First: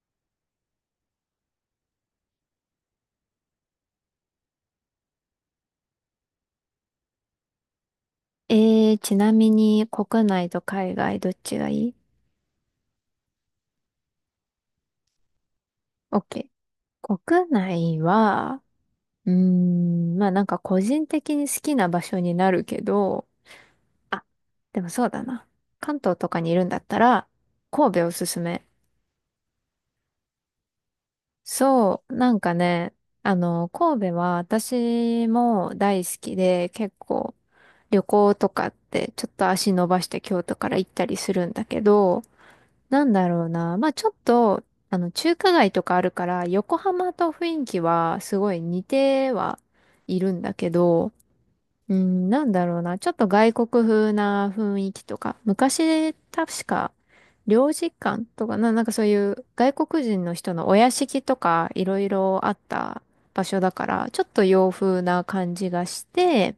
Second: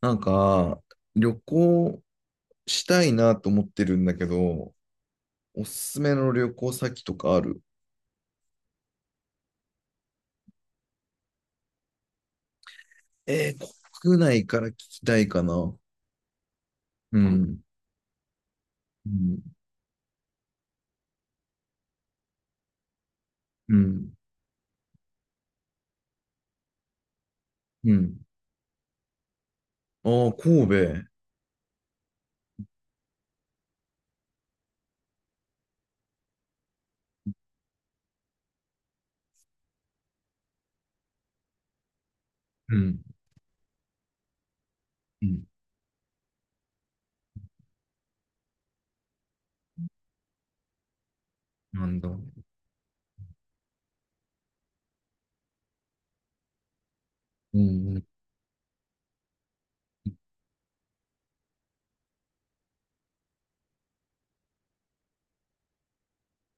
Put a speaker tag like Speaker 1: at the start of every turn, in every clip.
Speaker 1: なんか、旅行したいなと思ってるんだけど、おすすめの旅行先とかある？
Speaker 2: ちなみに国内と海外どっちがいい？
Speaker 1: えー、国内から聞きたいかな。う
Speaker 2: OK。
Speaker 1: ん
Speaker 2: 国
Speaker 1: ん。
Speaker 2: 内は、
Speaker 1: う
Speaker 2: うー
Speaker 1: ん。
Speaker 2: ん、まあなんか個人的に好きな場所になるけど、
Speaker 1: うん。
Speaker 2: あ、でもそうだな。関東とかにいるんだったら、
Speaker 1: う
Speaker 2: 神戸お
Speaker 1: ん。
Speaker 2: すすめ。
Speaker 1: ああ、神戸。
Speaker 2: そう、なんかね、神戸は私も大好きで、結構旅行とかってちょっと足伸ばして京都から行ったりするんだけど、
Speaker 1: うん。
Speaker 2: なんだろうな。まあちょっと、
Speaker 1: う
Speaker 2: 中
Speaker 1: ん、
Speaker 2: 華街とかあるから、横浜と雰囲気はすごい似てはいるんだけど、
Speaker 1: な
Speaker 2: う
Speaker 1: んだ。う
Speaker 2: ん、なんだろうな。ちょっと外国風な雰囲気とか、昔、確か、領事
Speaker 1: ん。
Speaker 2: 館とかな、なんかそういう外国人の人のお屋敷とかいろいろあった場所だから、ちょっと洋風な感じがして、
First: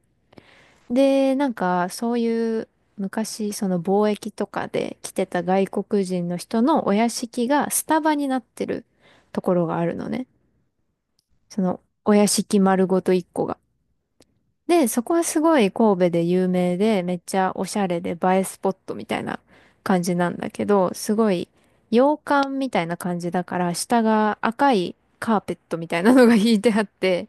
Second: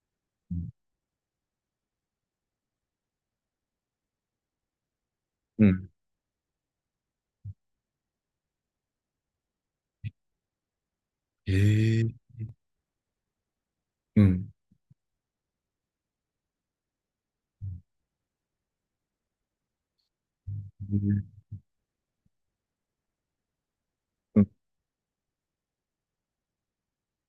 Speaker 1: うん。
Speaker 2: で、なんか、そういう昔、その貿易とかで来てた
Speaker 1: う
Speaker 2: 外
Speaker 1: ん。
Speaker 2: 国人の人のお屋敷がスタバになってるところがあるのね。その
Speaker 1: へえ。
Speaker 2: お屋敷丸ごと一個が。
Speaker 1: うん。
Speaker 2: で、そこはすごい神戸で有名で、めっちゃおしゃれで映えスポットみたいな感じなんだけど、
Speaker 1: う
Speaker 2: す
Speaker 1: ん。
Speaker 2: ごい洋館みたいな感じだから、下が赤いカーペットみたいなのが 敷いてあって、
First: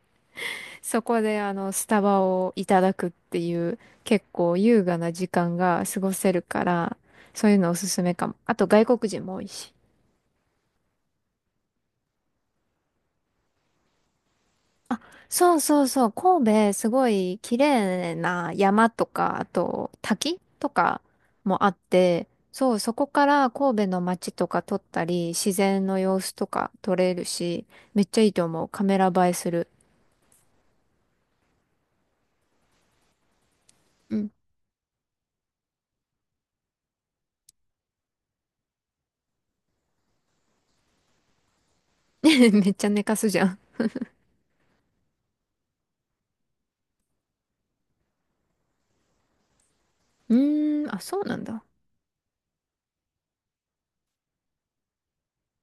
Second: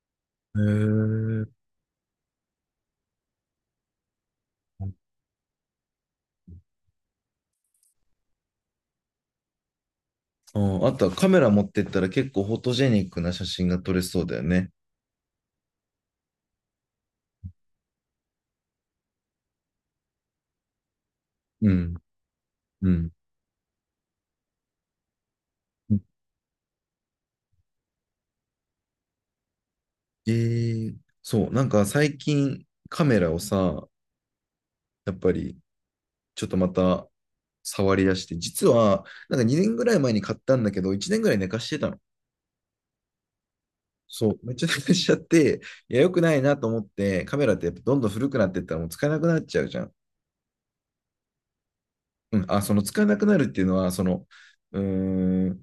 Speaker 1: へ
Speaker 2: そこで
Speaker 1: え。
Speaker 2: あのスタバをいただくっていう結構優雅な時間が過ごせるから、そういうのおすすめかも。あと外国人も多いし。
Speaker 1: ああ、あとはカメラ持ってったら結構フォトジェニックな写真が撮れそうだよね。
Speaker 2: あ、そうそうそう、神戸すごい綺麗な山とか、あと滝とかもあ
Speaker 1: う
Speaker 2: っ
Speaker 1: ん。
Speaker 2: て、そう、
Speaker 1: う
Speaker 2: そこ
Speaker 1: ん。
Speaker 2: から神戸の街とか撮ったり、自然の様子とか撮れるし、めっちゃいいと思う。カメラ映えする。
Speaker 1: そう、なんか最近カメラをさ、
Speaker 2: うん。
Speaker 1: やっぱりちょっとまた触り出して、実はなんか2年ぐらい前に買ったんだけど、1年ぐらい寝かしてたの。
Speaker 2: めっちゃ寝かすじゃん。
Speaker 1: そう、めっちゃ寝かしちゃって、いや、良くないなと思って、カメラってやっぱどんどん古くなってったらもう使えなくなっちゃうじゃん。
Speaker 2: うーん、あ、そうなんだ。
Speaker 1: うん、あ、その使えなくなるっていうのは、その、うーん、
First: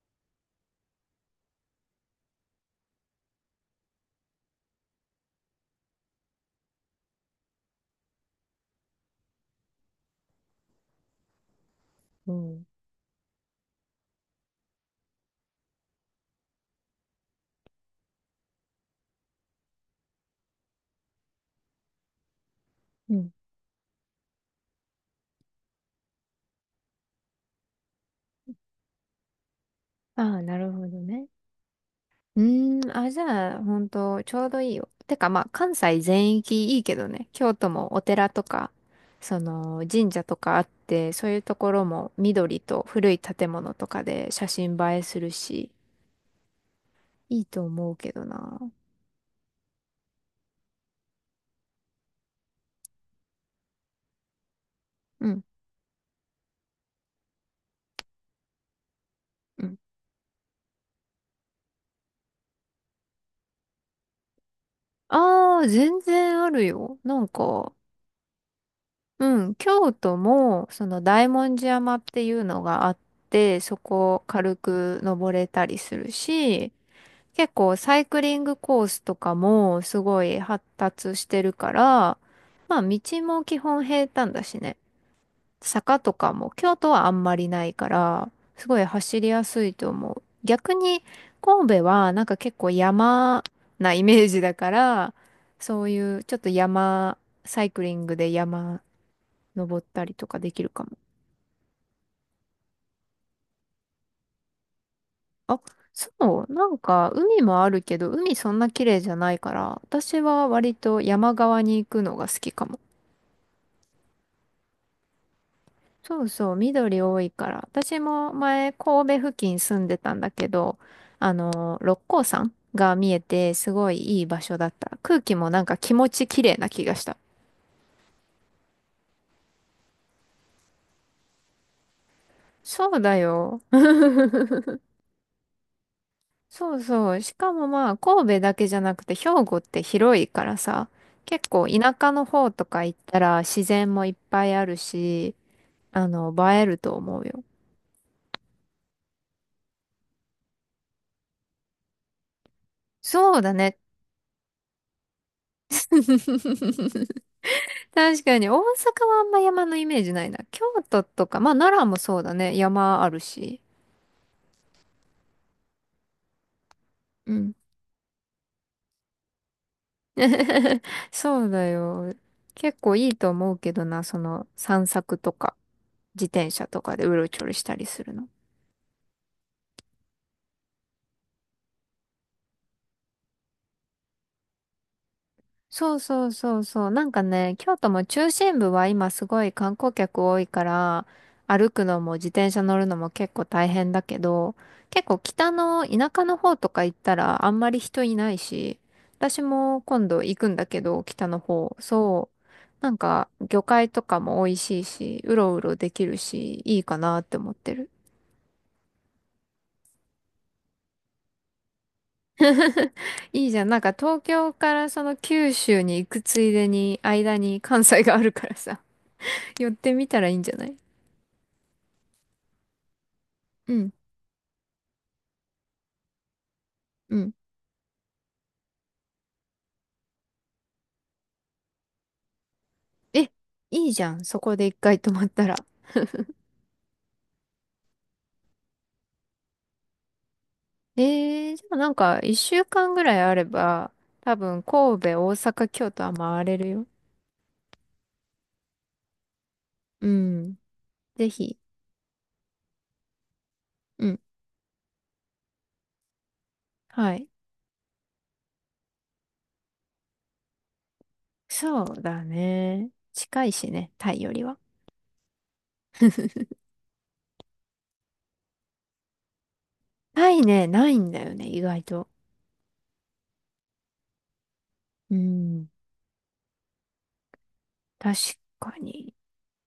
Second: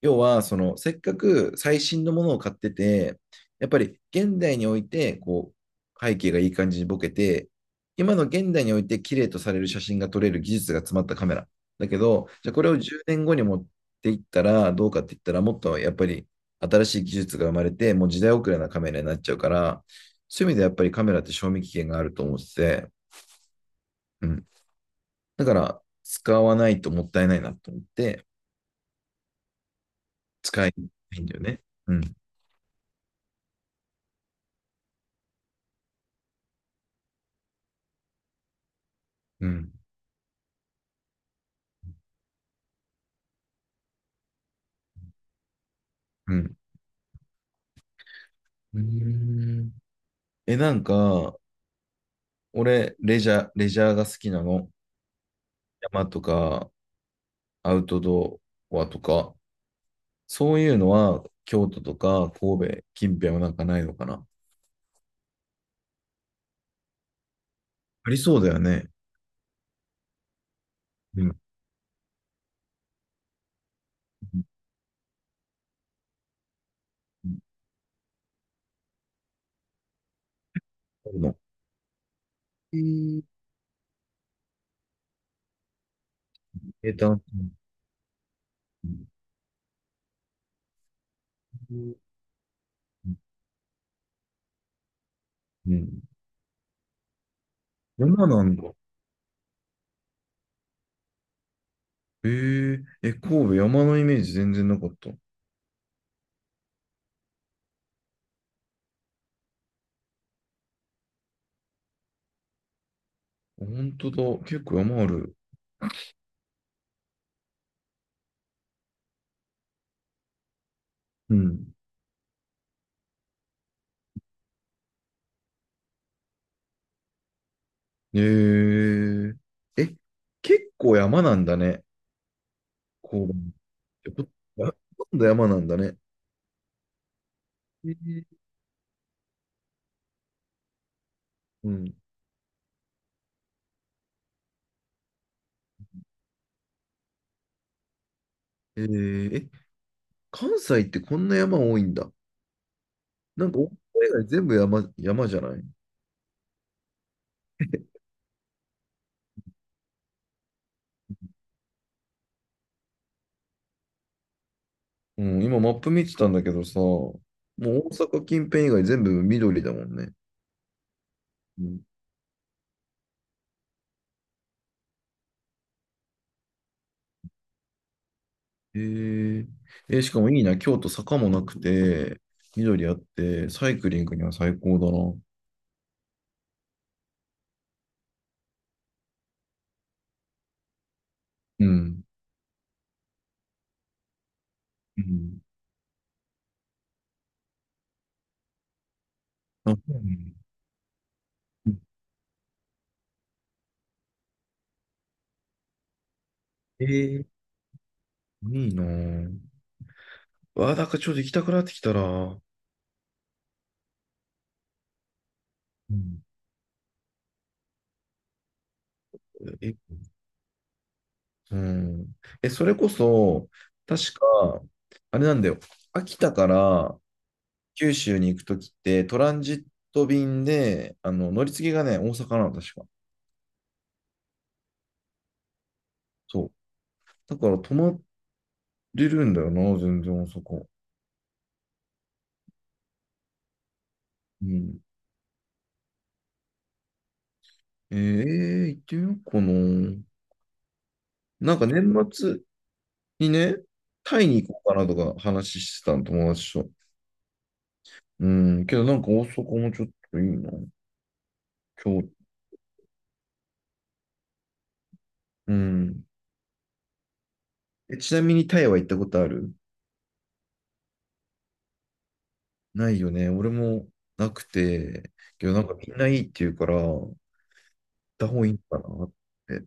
Speaker 1: 要は、その、せっかく最新のものを買ってて、やっぱり現代において、こう、背景がいい感じにボケて、今の現代において綺麗とされる写真が撮れる技術が詰まったカメラ。だけど、
Speaker 2: う
Speaker 1: じゃあこ
Speaker 2: ん。
Speaker 1: れを10年後に持っていったらどうかって言ったら、もっとやっぱり新しい技術が生まれて、もう時代遅れなカメラになっちゃうから、そういう意味でやっぱりカメラって賞味期限があると思ってて、
Speaker 2: うん、
Speaker 1: うん。だから、使わないともったいないなと思って、
Speaker 2: ああ、な
Speaker 1: 使
Speaker 2: る
Speaker 1: い
Speaker 2: ほ
Speaker 1: た
Speaker 2: ど
Speaker 1: いん
Speaker 2: ね。
Speaker 1: だよね。うん。
Speaker 2: うーん、あ、じゃあ、ほんと、ちょうどいいよ。てか、まあ、関西全域いいけどね。京都もお寺とか、そ
Speaker 1: うん。
Speaker 2: の、神社とかあって、そういうところも緑と古い建物とかで写真映えするし、
Speaker 1: うん。
Speaker 2: いいと思うけどな。
Speaker 1: うーん。え、なんか、俺、レジャーが好きなの。
Speaker 2: うん、
Speaker 1: 山とか、アウトドアとか、
Speaker 2: うん。
Speaker 1: そういうのは、京都とか、神戸、近辺はなんかないのかな？
Speaker 2: ああ、全然あるよ。なんか、
Speaker 1: ありそうだよね。
Speaker 2: うん、京都も、その、
Speaker 1: う
Speaker 2: 大
Speaker 1: ん。
Speaker 2: 文字山っていうのがあって、そこを軽
Speaker 1: う
Speaker 2: く登れたりするし、結
Speaker 1: ん、
Speaker 2: 構サイクリングコースとかもすごい発
Speaker 1: そう
Speaker 2: 達
Speaker 1: いう
Speaker 2: し
Speaker 1: の。
Speaker 2: てるから、
Speaker 1: え
Speaker 2: まあ道
Speaker 1: ー、
Speaker 2: も基本平坦だしね。坂とかも京都はあん
Speaker 1: う
Speaker 2: まりないから、すごい
Speaker 1: ん
Speaker 2: 走りやすいと思う。逆に神戸はなんか結構山なイメージだから、
Speaker 1: う
Speaker 2: そう
Speaker 1: ん。
Speaker 2: いうちょっと山、サイクリング
Speaker 1: 山
Speaker 2: で
Speaker 1: なんだ。
Speaker 2: 山登ったりとかできるかも。
Speaker 1: 神戸、山のイメージ全然なかった。
Speaker 2: あ、そう、なんか海もあるけど、海そんな綺麗じゃないから、私は割と山側に行くのが好きかも。
Speaker 1: 本当だ。結構山ある。
Speaker 2: そうそう、緑多いから。私も前、神戸付近住んでたんだけど、
Speaker 1: うん。
Speaker 2: 六甲山が見えて、すごいいい場所だった。空気もなんか気持ち綺麗な気がした。
Speaker 1: えー、え、結構山なんだね。
Speaker 2: そうだ
Speaker 1: 交番。
Speaker 2: よ。
Speaker 1: えこあ今度山なんだね。
Speaker 2: そうそう。しかも
Speaker 1: え
Speaker 2: まあ、
Speaker 1: ー
Speaker 2: 神戸だけじゃなくて、兵庫って広いからさ、結構
Speaker 1: う
Speaker 2: 田
Speaker 1: ん。
Speaker 2: 舎の方とか行ったら自然もいっぱいあるし、映えると思うよ。
Speaker 1: えーえ、関西ってこんな山多いんだ。
Speaker 2: そう
Speaker 1: な
Speaker 2: だ
Speaker 1: んか、大阪
Speaker 2: ね。
Speaker 1: 以外全部山、山じゃない？
Speaker 2: 確かに、大阪はあんま山のイメージないな。京都とか、まあ奈良もそうだね。山あるし。
Speaker 1: うん、今マップ見てたんだけどさ、も
Speaker 2: うん。
Speaker 1: う大阪近辺以外全部緑だもんね。
Speaker 2: そう
Speaker 1: う
Speaker 2: だ
Speaker 1: ん、
Speaker 2: よ。結構いいと思うけどな、その散策とか、自転車とかでうろちょろしたりするの。
Speaker 1: えーしかもいいな、京都坂もなくて、緑あって、サイクリングには最高だな。
Speaker 2: そうそうそうそう。なんかね、京都も中心部は今すごい観光客多いから、
Speaker 1: う
Speaker 2: 歩くの
Speaker 1: ん。
Speaker 2: も自転車乗るのも結構大変だけど、
Speaker 1: う
Speaker 2: 結構
Speaker 1: ん。
Speaker 2: 北の田舎の方とか行ったらあんまり人いないし、私
Speaker 1: あ、そ
Speaker 2: も
Speaker 1: う
Speaker 2: 今
Speaker 1: ね。
Speaker 2: 度行くんだけど、北の
Speaker 1: う
Speaker 2: 方、
Speaker 1: ん。
Speaker 2: そう。なんか魚介とかも美味しいし、うろうろできるし、いい
Speaker 1: え
Speaker 2: かなって
Speaker 1: ー
Speaker 2: 思ってる。
Speaker 1: いいなぁ。わあ、なんかちょっと行きたくなってきたな。
Speaker 2: いいじゃん。なんか東京からその九州
Speaker 1: う
Speaker 2: に行く
Speaker 1: ん。
Speaker 2: ついでに、間に関西があるからさ、寄っ
Speaker 1: え、
Speaker 2: てみたらいいんじゃない？
Speaker 1: うん。それこそ、
Speaker 2: うん。
Speaker 1: 確か、あれなんだよ。秋田から
Speaker 2: うん。
Speaker 1: 九州に行くときって、トランジット便で、あの、乗り継ぎがね、大阪なの、確か。
Speaker 2: え、いいじゃん。そこで一回泊まったら。
Speaker 1: そう。だから、泊まれるんだよな、全然大阪。
Speaker 2: じゃあなんか一週間ぐらいあれば、多
Speaker 1: う
Speaker 2: 分
Speaker 1: ん。
Speaker 2: 神戸、大阪、京都は回れるよ。
Speaker 1: 行ってみようかな。
Speaker 2: うん。ぜ
Speaker 1: な
Speaker 2: ひ。
Speaker 1: んか年末にね、
Speaker 2: うん。
Speaker 1: タイに行こうかなとか話してたの、友達と。
Speaker 2: はい。
Speaker 1: うん。けど、なんか大阪もちょっといいな。
Speaker 2: そ
Speaker 1: 今
Speaker 2: う
Speaker 1: 日。
Speaker 2: だね。近いしね、タイよりは。
Speaker 1: うん。ちなみにタイは行ったことある？
Speaker 2: タイね、ないんだよね、意外と。
Speaker 1: ないよね。俺もなくて、
Speaker 2: う
Speaker 1: けどなん
Speaker 2: ん。
Speaker 1: かみんないいって言うから、行っ
Speaker 2: 確
Speaker 1: た方がいい
Speaker 2: か
Speaker 1: のかなっ
Speaker 2: に。
Speaker 1: て。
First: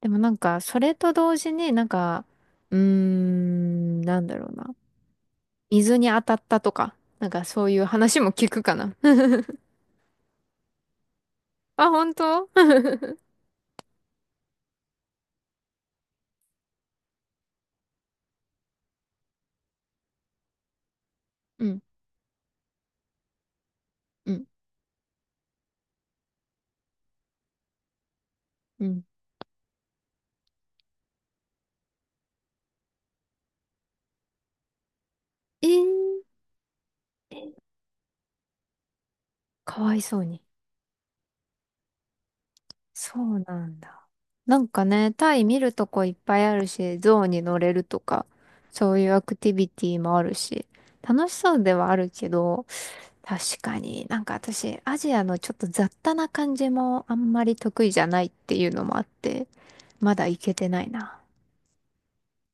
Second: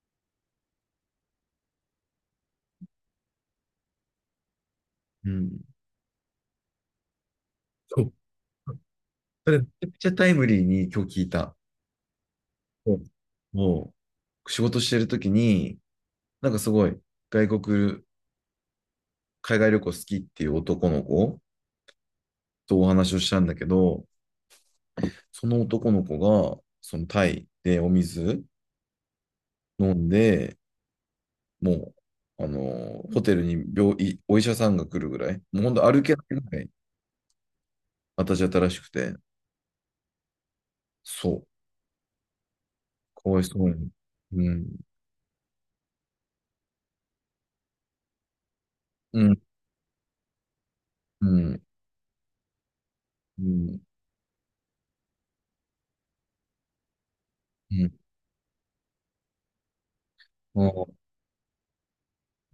Speaker 2: でもなんか、それと同時になんか、うーん、なんだろうな。
Speaker 1: うん。
Speaker 2: 水に当たったとか、なんかそういう
Speaker 1: そう。
Speaker 2: 話も聞くかな。
Speaker 1: それめちゃくちゃタイムリーに今日聞いた。
Speaker 2: あ、本当？
Speaker 1: うん。もう仕事してる時に、なんかすごい外国、海外旅行好きっていう男の子
Speaker 2: うん
Speaker 1: とお話をしたんだけど、
Speaker 2: うん、
Speaker 1: その男の子が、そのタイでお水
Speaker 2: うん。
Speaker 1: 飲んで、もう、あの、ホテルに病院、お医者さんが来るぐらい、もう
Speaker 2: え
Speaker 1: ほんと
Speaker 2: ー、
Speaker 1: 歩けないぐらい私新しくて、
Speaker 2: かわいそうに。
Speaker 1: そう。
Speaker 2: そ
Speaker 1: か
Speaker 2: う
Speaker 1: わいそ
Speaker 2: な
Speaker 1: う
Speaker 2: ん
Speaker 1: に。
Speaker 2: だ。
Speaker 1: う
Speaker 2: なん
Speaker 1: ん。
Speaker 2: かね、タイ見るとこいっぱいあるし、象に乗れるとか、そういう
Speaker 1: う
Speaker 2: アク
Speaker 1: ん。
Speaker 2: ティビティもあるし、
Speaker 1: う
Speaker 2: 楽しそう
Speaker 1: ん。
Speaker 2: ではあるけど、
Speaker 1: う
Speaker 2: 確か
Speaker 1: ん。
Speaker 2: になんか私、アジアのちょっと雑多な感じもあんまり
Speaker 1: う
Speaker 2: 得意
Speaker 1: ん。
Speaker 2: じゃないっていうのもあって、まだ行け
Speaker 1: あ
Speaker 2: てな
Speaker 1: あ、
Speaker 2: いな。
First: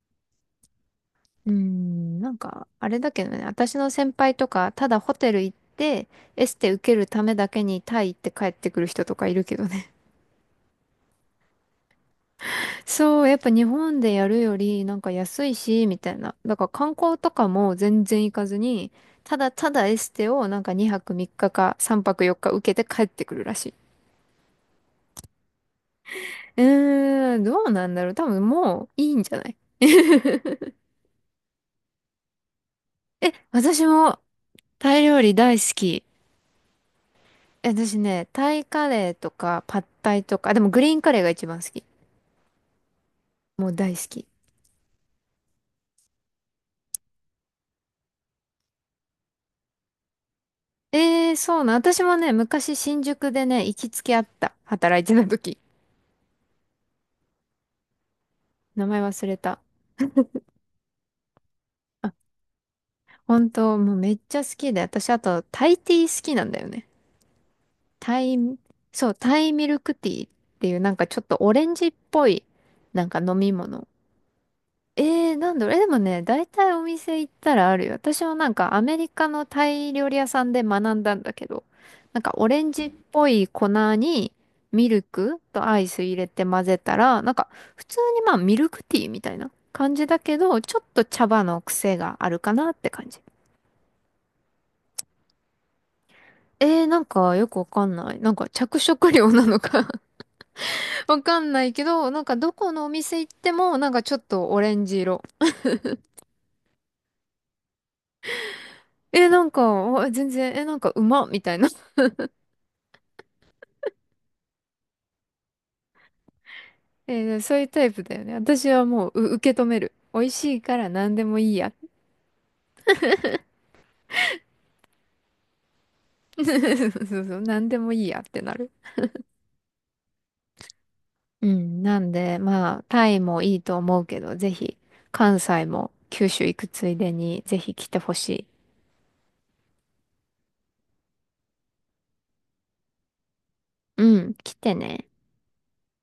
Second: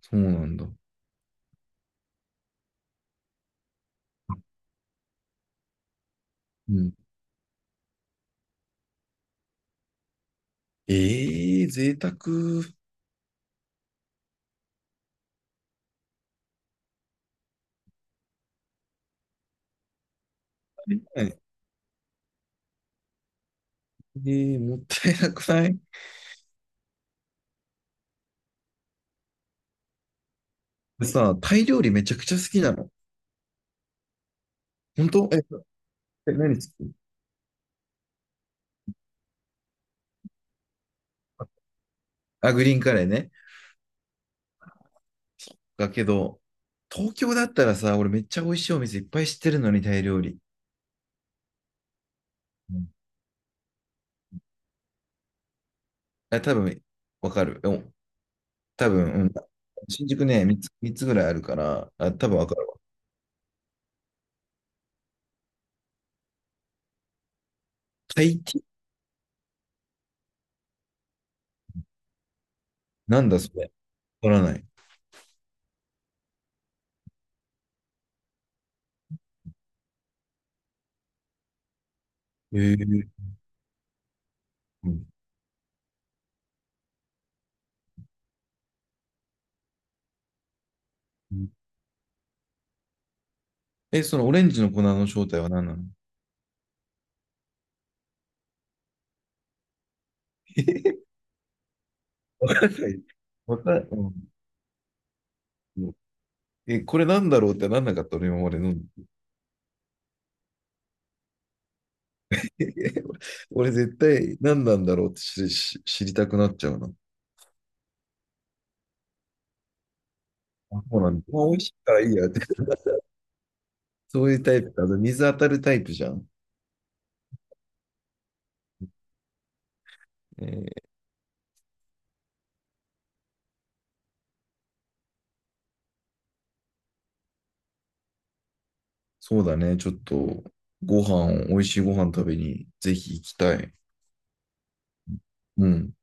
Speaker 1: そうなんだ。
Speaker 2: うーん、なんか、あれだけどね、私の先輩とか、ただホテル行って、エステ
Speaker 1: う
Speaker 2: 受
Speaker 1: ん。
Speaker 2: けるためだけにタイ行って帰ってくる人とかいるけどね。
Speaker 1: ええー贅沢。は
Speaker 2: そう、やっぱ日本でやるよりなんか安いし、みたいな。だから観光とかも全然行かずに、ただただエステをなんか2
Speaker 1: い。
Speaker 2: 泊3
Speaker 1: え
Speaker 2: 日か3泊4日受けて帰ってくるらしい。
Speaker 1: えー、もったいなくない？
Speaker 2: うーん、どうなんだろう。多分もういいんじゃない？
Speaker 1: でさ、タイ料理めちゃくちゃ好きなの。
Speaker 2: え、私もタイ
Speaker 1: 本
Speaker 2: 料
Speaker 1: 当？
Speaker 2: 理
Speaker 1: え、
Speaker 2: 大好き。
Speaker 1: え何好き？
Speaker 2: え私ね、タイカレーとかパッタイとか、あでもグリーンカレーが一番好き。
Speaker 1: あ、グリーンカレーね。
Speaker 2: もう大好き。
Speaker 1: だけど、東京だったらさ、俺めっちゃ美味しいお店いっぱい知ってるのに、タイ料理。
Speaker 2: えー、そうなん。私もね、昔
Speaker 1: うん、
Speaker 2: 新宿でね、行きつけあった。働いてた時。
Speaker 1: あ、多分、わかる。お、
Speaker 2: 名
Speaker 1: 多
Speaker 2: 前
Speaker 1: 分、う
Speaker 2: 忘
Speaker 1: ん。
Speaker 2: れた。
Speaker 1: 新宿ね、3つ、三つぐらいあるから、あ、多分わかるわ。
Speaker 2: 本当、もうめっちゃ好きで、私あとタイティー好きなんだよね。タ
Speaker 1: タ
Speaker 2: イ、
Speaker 1: イティー？
Speaker 2: そう、タイミルクティーっていうなんかちょっとオレンジっぽいなんか
Speaker 1: なん
Speaker 2: 飲
Speaker 1: だそ
Speaker 2: み
Speaker 1: れ？わ
Speaker 2: 物。
Speaker 1: からない。
Speaker 2: えー、なんだろう、え、でもね、大体お店行ったらあるよ。私もなんかアメリカのタイ料理屋さんで学んだんだけど、なんかオ
Speaker 1: え
Speaker 2: レンジっ
Speaker 1: ー、
Speaker 2: ぽい粉にミ
Speaker 1: う
Speaker 2: ル
Speaker 1: ん。
Speaker 2: クとアイス入れて混ぜたら、なんか普通にまあミルクティーみたいな感じだけど、ちょっと茶
Speaker 1: う
Speaker 2: 葉
Speaker 1: ん。
Speaker 2: の癖があるかなって感じ。
Speaker 1: そのオレンジの粉の正体は何なの？
Speaker 2: えー、なんかよくわかんない。なんか着色料なのか わかんないけど、なんかど
Speaker 1: わか
Speaker 2: こ
Speaker 1: ん
Speaker 2: のお
Speaker 1: ない。
Speaker 2: 店行って
Speaker 1: わか
Speaker 2: も、
Speaker 1: ん
Speaker 2: なんかちょっとオレンジ色。
Speaker 1: うん。これなんだろうってなんなかった俺今まで飲ん
Speaker 2: えー、なんか、あ全然、えー、なんかうまっみたいな
Speaker 1: で。俺絶対何なんだろうって知りたくなっちゃうな。
Speaker 2: えー、そういうタイプだよね。私はもう、受け止める。美味しいか
Speaker 1: あ、
Speaker 2: ら
Speaker 1: そうな
Speaker 2: 何
Speaker 1: んだ。
Speaker 2: でも
Speaker 1: まあ、美
Speaker 2: いい
Speaker 1: 味し
Speaker 2: や。
Speaker 1: いからいいやって。そういうタイプか。あと水当たるタイプじゃん。
Speaker 2: そうそう、何でもいいやってなる。
Speaker 1: えー
Speaker 2: うん、なんで、まあ、タイもいいと思うけど、ぜひ、関西も九州行くついでに、ぜひ来てほしい。
Speaker 1: そうだね。ちょっと、ご飯、美味しいご飯食べに、ぜひ行きたい。
Speaker 2: うん、来てね。
Speaker 1: うん。